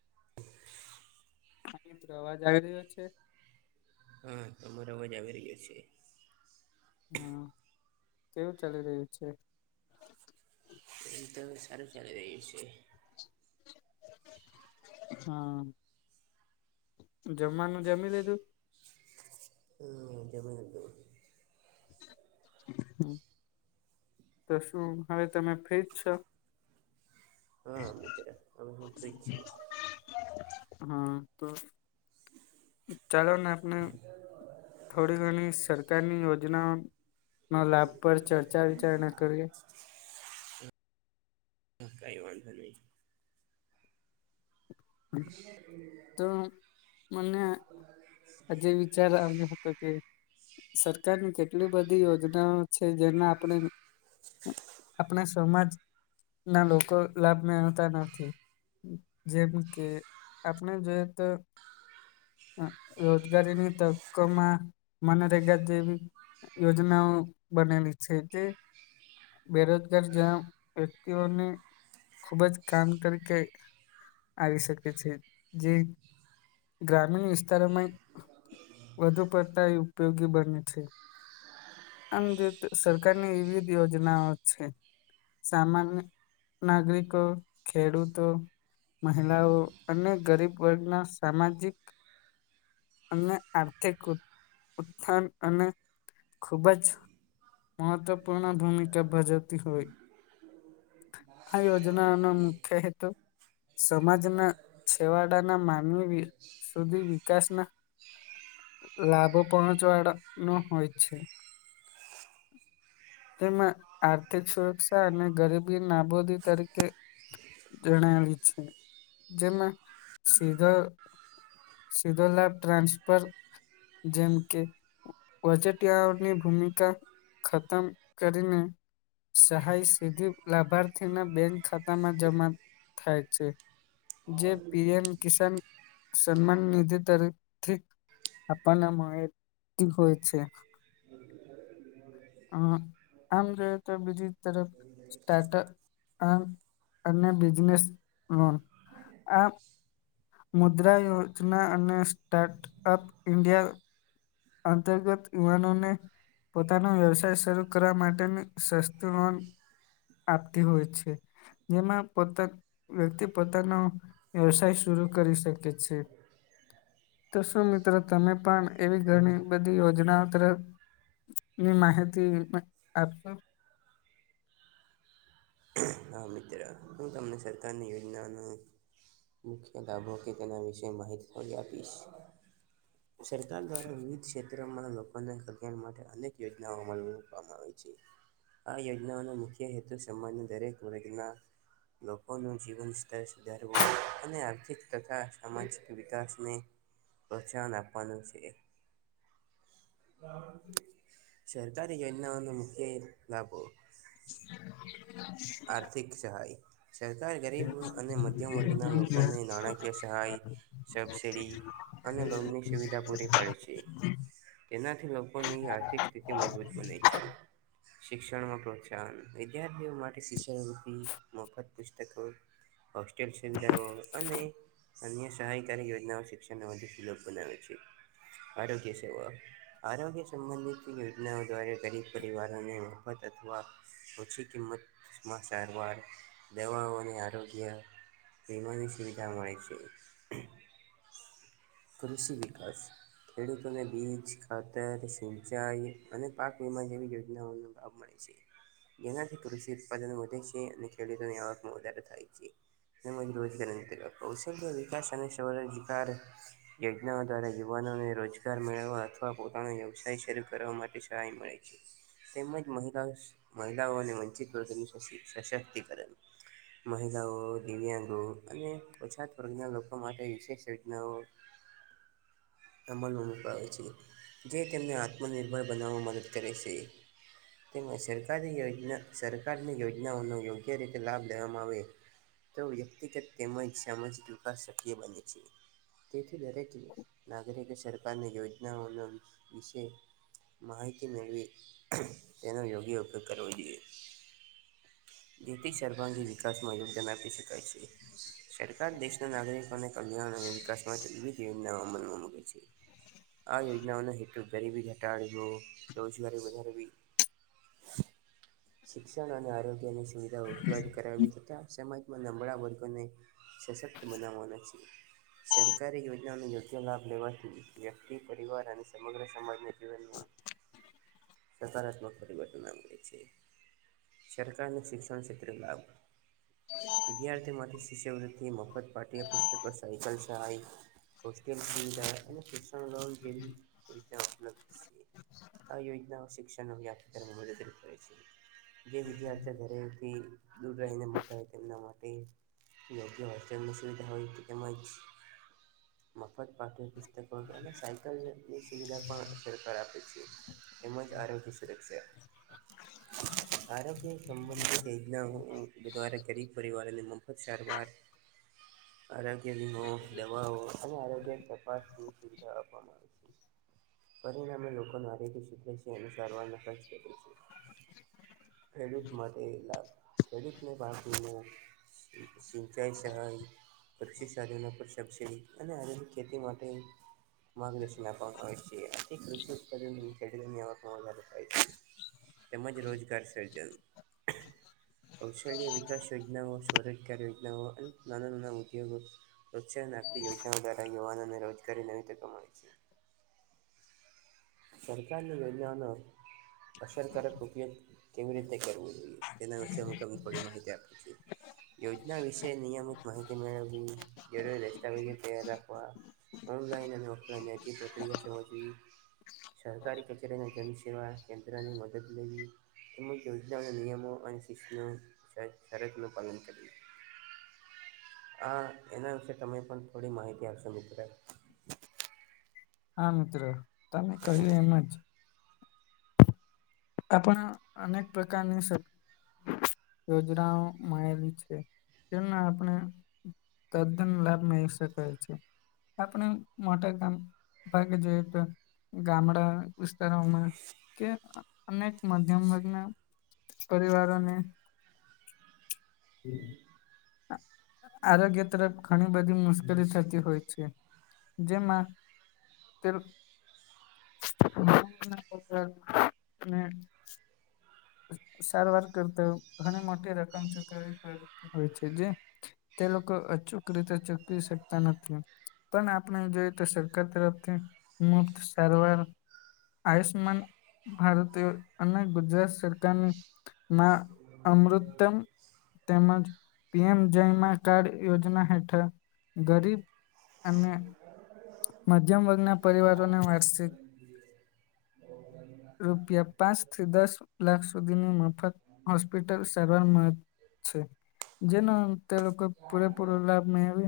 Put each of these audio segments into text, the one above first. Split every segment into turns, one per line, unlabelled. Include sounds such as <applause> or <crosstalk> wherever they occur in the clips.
<unintelligible>
હા મિત્રો અવાજ આવી રહ્યો છે?
હ તમારો અવાજ આવી રહ્યો છે.
હમ્મ, કેવું ચાલી રહ્યું છે?
એ તો અવે સારું ચાલી રહ્યું શે.
હા જમવાનું જમી લીધું?
હમ્મ, જમી લીધું.
તો શું હવે તમે ફ્રી જ છો?
હા મિત્ર અવે હું ફ્રી જ છું.
હા તો ચાલો ને આપને થોડી ઘણી સરકારની યોજનાઓ ના લાભ પર ચર્ચા વિચારણા કરીએ.
હા કઈ વાંધો નહી.
તો મને હજીવી વિચાર આવ્યો હતો કે. સરકારની કેટલી બધી યોજનાઓ છે જેના આપણે. આપણા સમમાજ. ના લોકો લાભ મેળતા નથી જેમ. તે આપણે જગત. રોજગારીની તકો માં મનરેગા જેવી. યોજનાઓ બનેલી છે તે. બેરોજગાર જવા વ્યક્તિઓને ખુબ જ કામ તરીકે. આવી શકે છે જે. ગ્રામીણ વિસ્તારોમાં વધુ પડતા ઉપયોગી બને છે. આમ જો સરકારની એવી જ યોજનાઓ છે. સામાન્ય નાગરિકો ખેડૂતો. મહિલાઓ અને ગરીબ વર્ગના સામાજિક. અને આર્થિક ઉત્થાન અને ખૂબજ મહત્વપૂર્ણ ભૂમિકા ભજવતી હોય. આ યોજનાનો મુખ્ય હેતુ. સમાજના છેવાડાના માનવી સુધી વિકાસના. લાભો પહોંચ વાળ નો હોય છે. તેમાં આર્થિક સુરક્ષા અને ગરીબી નાબૂદી તરીકે. જણાયલી છે જેમાં સીધા. સીધો લાભ ટ્રાન્સફર જેમ કે વજેટયાની ભૂમિકા ખતમ કરીને. સહાય સીધી લાભાર્થીના બેંક ખાતામાં જમા. થાય છે જે પીએમ કિસાન. સન્માન નિધિ તર થી આપને મળે. હોય છે, આમ આમ જોઈએ તો બીજી તરફ સ્ટાર્ટઅ આમ. અને બિઝનેસ લોન આ. મુદ્રા યોજના અને સ્ટાર્ટઅપ ઇન્ડિયા. અંતર્ગત યુવાનોને. પોતાનો વ્યવસાય શરૂ કરવા માટેની સસ્તું લોન. પ્રાપ્તિ હોય છે. જેમાં પોતા વ્યક્તિ પોતાનો વ્યવસાય શરુ કરી શકે. તો શું મિત્રો તમે પણ એવી ઘણી. બધી યોજનાઓ તરફ ની માહિતી આપશો.
હા મિત્ર તમને સરકારની યોજનાનું મુખ્ય લાભો કે તેના વિશેય માહિતી થોડી આપ આપીશ.
<inaudible>
સરકાર દ્વારા વિવિધ ક્ષેત્રમાં લોકોના કલ્યાણ માટે અનેક યોજનાઓ અમલ મવામાં આવે છે. આ યોજનાઓનો મુખ્ય હેતુ સમાજના દરેક વર્ગના. લોકોનું જીવન સ્તર સુધારવું અને આર્થિક તથા સામાજિક વિકાસને. પ્રોત્સાહન આપવાનું છેએ. સરકારી યોજનાઓનો મુખ્ય લાભો.
<unintelligible>
આર્થિક સહાય. સરકાર ગરીબ અને મધ્યમ વર્ગના લોકોને નાણાકીય સહાય સબસિડી. અને લોનની સુવિધા પૂરી પાડે છે. તેનાથી લોકોની આર્થિક સ્થિતિ મજબૂત બને છે. શિક્ષણમાં પ્રોત્સાહન વિદ્યાર્થીઓ માટે શિક્ષણપતિ મફત પુસ્તકો હોસ્ટેલ સુવિધાઓ અને અન્ય સહાયકારી યોજનાઓ શિક્ષણ વધુ સુલભ બનાવે છે આરોગ્ય સેવા આરોગ્ય સંબંધિત યોજનાઓ દ્વારા ગરીબ પરિવારોને મફત અથવા ઓછી કિંમત માં સારવાર દવાઓને આરોગ્ય વીમાની સુવિધા મળે છે. કૃષિ વિકાસ. ખેડૂતોને બીજ ખાતર સિંચાઈ અને પાક વીમા જેવી યોજનાઓનો લાભ મળ જેનાથી કૃષિ ઉત્પાદન વધે છે અને ખેડૂતોની આવક માં વધારો થાય છે. તેમ રોજગારી કૌશલ્ય વિકાસ અને સૌરજિકાર યોજનાઓ દ્વારા યુવાનોને રોજગાર મેળવવા અથવા પોતાનો વ્યવસાય શરૂ કરવા માટે સહાય મળે છે. તેમજ મહલા મહિલાઓને વંચિત વર્ગનું સશક્તિકરણ મહિલાઓ દિવ્યાંગો અને ઓછાત વર્ગના લોકો માટે વિશેષ યોજનાઓ અમલમાં મુકાવે છે જે તેમને આત્મનિર્ભર બનાવવામાં મદદ કરે છે. તેમાં સરકારી યોજના સરકારની યોજનાઓનો યોગ્ય રીતે લાભ લેવામાં આવે. તો વ્યક્તિગત તેમાં ઈ્છામાં જ દવીકાર શક્ય બને છે. તેથી દરેક નાગરિક સરકારની યોજનાઓનો વિશે માહિતી મેળવી તેના યોગીઓ કર જોઈ નીતિ સર્વાંગી વિકાસમાં યોગદાન આપી શકાય છે.
હ.
સરકાર દેશના નાગરિકોને કલ્યાણ અને વિકાસ માટે વિવિધ યોજનાઓ અમલમાં મૂકે છે. આ યોજનાઓનો હેતુ ગરીબી ઘટાડવો રોજગારી વધારવી. શિક્ષણ અને આરોગ્ય ની સુવિધા ઉપલબ્ધ કરાવી તથા સમાજમાં નબળા વર્ગોને સશક્ત મનાવના છે. સરકારી યોજનાનો યોગ્ય લાભ લેવાથી વ્યક્તિ પરિવાર અને સમગ્ર સમાજને વન સકારાત્મક પરિવર્તન આવે છે. સરકારને શિક્ષણ ક્ષેત્રે લાભ વિદ્યાર્થીઓ માટે શિષ્યવૃત્તિ મફત પાઠ્ય પુસ્તકો સાયકલ સહાય. હોસ્ટેલ સુવિધા અને શિક્ષણ લો જેવી ઉપલબ્ધ આ યોજનાઓ શિક્ષણખ મદદરૂ કરે છે જે ઘરેથી દૂર રહીને મળતા હોય તેમના માટે. જેતી હોસ્ટૅલની સુવિધા હોયતી એમાંજ
<inaudible>
મફત પાઠ્ય પુસ્તકો અને સાયકલની સુવિધા પણ સરકાર આપે છે. એજ આરોગ્ય સુરક્ષા રોગ્ય સંબંધિત યોજનાઓ દ્વારા ગરીબ પરિવારની મફત સારવાર
<inaudible>
આરોગ્ય વિમો દવાઓ અને આરોગ્ય તપાસની સુવિધા આપવામાં આવે છે. પરિણામે લોકોનું આરોગ્ય સુધરે છે અને સારવાર ન કર છે. ખેડૂત માટે લાભ ખેડૂતને પાર્ટીને સીંચાય છે. કૃષિ સાધને પણ સબસિડી અને આધુનિક ખેતી માટે માર્ગદર્શન આપવામાં આવ્ય છે અતિિકૃષિત્ ખેની છે <unintelligible> <unintelligible> તેમજ રોજગાર સર્જન કૌશલ્ય વિકાસ યોજનાઓ પોરોજકાર યોજનાઓ નાના ના ઉદ્યોગો પ્રોત્સાહન આપતી યોજનાઓ દ્વારા યુવાનોને રોજગારીની નવી તકો મળે છે.
<inaudible>
સરકારની યોજનાઓનો અસરકારક ઉપયોગ કેવી રીતે કરવું જોઈએ તેના વિશેે હું તમને થોડી માહિતી આપું છું. યોજના વિશે નિયમિત માહિતી મેળવવી, જરૂરી દસ્તાવેજો તૈયાર રાખવા. ઓનલાઈન અને ઓફલાઈન અજી પ્રક્રિયા છે ઓજી સરકારી કચેરી અને જનસેવા કેન્દ્રની મદદ લેવી. તેમજ યોજનાઓ અને નિયમો અને શિસ્તનું શર શરતનું પાલન કરીએ. હા એના વિશે તમે પણ થોડી માહિતી આપશો મિત્ર.
હા મિત્રો, તમે કહ્યું એમ જ. આપણા અનેક પ્રકારની સ યોજનાઓ મળેલી છે. તેના આપણે તદ્દન લાભ મળી શકાય છે. આપણે મોટા કામ ભાગે જોઈએ તો ગામડા વિસ્તારોમાં કે અનેક મધ્યમ વર્ગના પરિવારોને આ આરોગ્ય તરફ ઘણી બધી મુશ્કેલી થતી હોય છે. જેમાં તે <unintelligible> સારવાર કરતા ઘણી મોટી રકમ ચુકવવી પ હોય છે. તે લોકો અચૂક રીતે ચૂકવી શકતા નથી. પણ આપણે જોઈએ તો સરકાર તરફથી મુફત સારવાર આયુષ્યમાન ભારતીયો અને ગુજરાત સરક કારની મા અમૃતમ્ તેમજ પી એમ જયમાં કાર્ડ યોજના હેઠળ ગરીબ અને મધ્યમ વર્ગના પરિવારોને વાર્ષિક રૂપિયા પાંચથી દસ લાખ સુધીની મફત હોસ્પિટલ સારવારમાં છે જેના તે લોકો પૂરેપૂરો લાભ મેળવે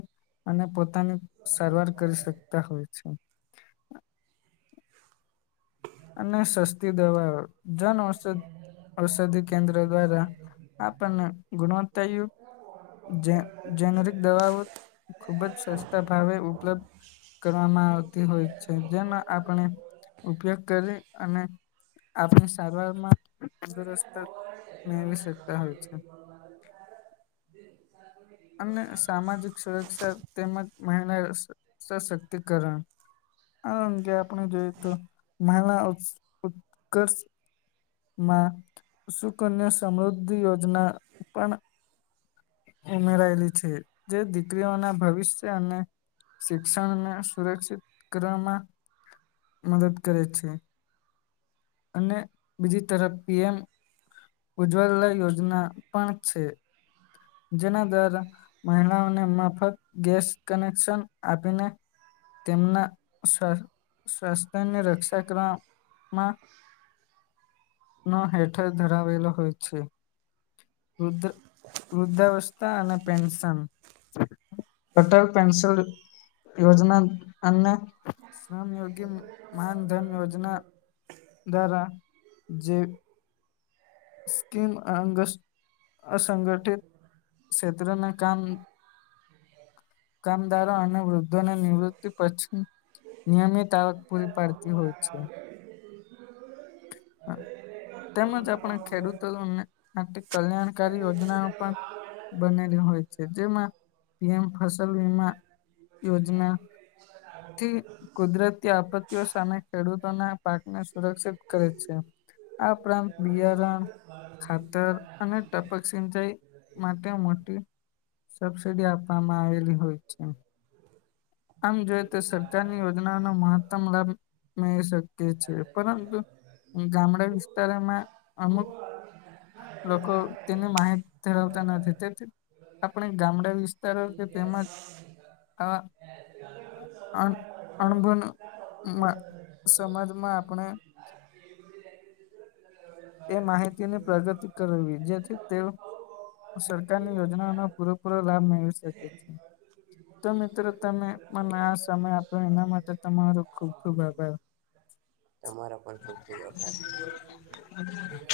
અને પોતાની સારવાર કરી શકતા હોય છે. અને સસ્તી દવાઓ જનઔષધ ઔષધિ કેન્દ્ર દ્વારા આપણને ગુણવત્તાયુક્ત જે જેનરિક દવાઓ ખુબ જ સસ્તા ભાવે ઉપલબ્ધ કરવામાં આવતી હોય છે જેનો આપણે ઉપયોગ કરી અને આપણે સારવારમાં તંદુરસ્ત મેળવી શકતા હોય છે. અને સામાજિક સુરક્ષા તેમજ મહિલા સ સશક્તિકરણ આ અંગે આપણે જોઈએ તો મહિલા ઉસ ઉત્કર્ષ માં સુકન્યા સમૃદ્ધિ યોજના પણ ઉમેરાયેલી છે જે દીકરીઓના ભવિષ્ય અને શિક્ષણને સુરક્ષિત કરવામાં મદદ કરે છે. અને બીજી તરફ પી એમ ઉજવલ્લા યોજના પણ છે જેના દર મહિલાઓને મફત ગેસ કનેક્શન આપીને તેમના સ્વા સ્વાસ્થ્યની રક્ષા કરવામાં નો હેઠળ ધરાવેલો હોય છે. વૃધ્ધ વૃદ્ધાવસ્થા અને પેન્શન અટલ પેન્શન યોજના અને શ્રમયોગી માનધન યોજના દ્વારા જે સ્કીમ અઅંગ અસંગઠિત ક્ષેત્રના કામ કામદારો અને વૃદ્ધોને નિવૃત્તિ પછી નિયમિત આવક પૂરી પાડતી હોય છે. હા. તેમજ આપણે ખેડૂતો આ કલ્યાણકારી યોજનાઓ પણ બનેલી હોય છે જેમાં પીએમ ફસલ વીમા યોજના થી કુદરતી આપત્તિઓ સામે ખેડૂતોના પાકને સુરક્ષિત કરે છે આ ઉપરાંત બિયારણ ખાતર અને ટપક સિંચાઈ માટે મોટી સબસીિડી આપવામાં આવેલી હોય છે આમ જોય તો સરકારની યોજનાઓનો મહત્તમ લાભ મેળ શકે છે પરંતુ ગામડા વિસ્તારમાં અમુક લોકોક તેની માહિત ધળવતા નથી દ આપણે ગામડા વિસ્તારો કે તેમાંજ
<unintelligible>
અણબન સમાજમાં આપણે એ માહિતીની પ્રગતિ કરવી જેથી તે સરકારની યોજનાઓનો પૂરેપૂરો લાભ મેળવી શકે છે તો મિત્રો તમે મને આ સમય આપો એના માટે તમારો ખુબ ખુબ આભાર
તમારો પણ ખૂબ ખૂબ આભાર
<unintelligible>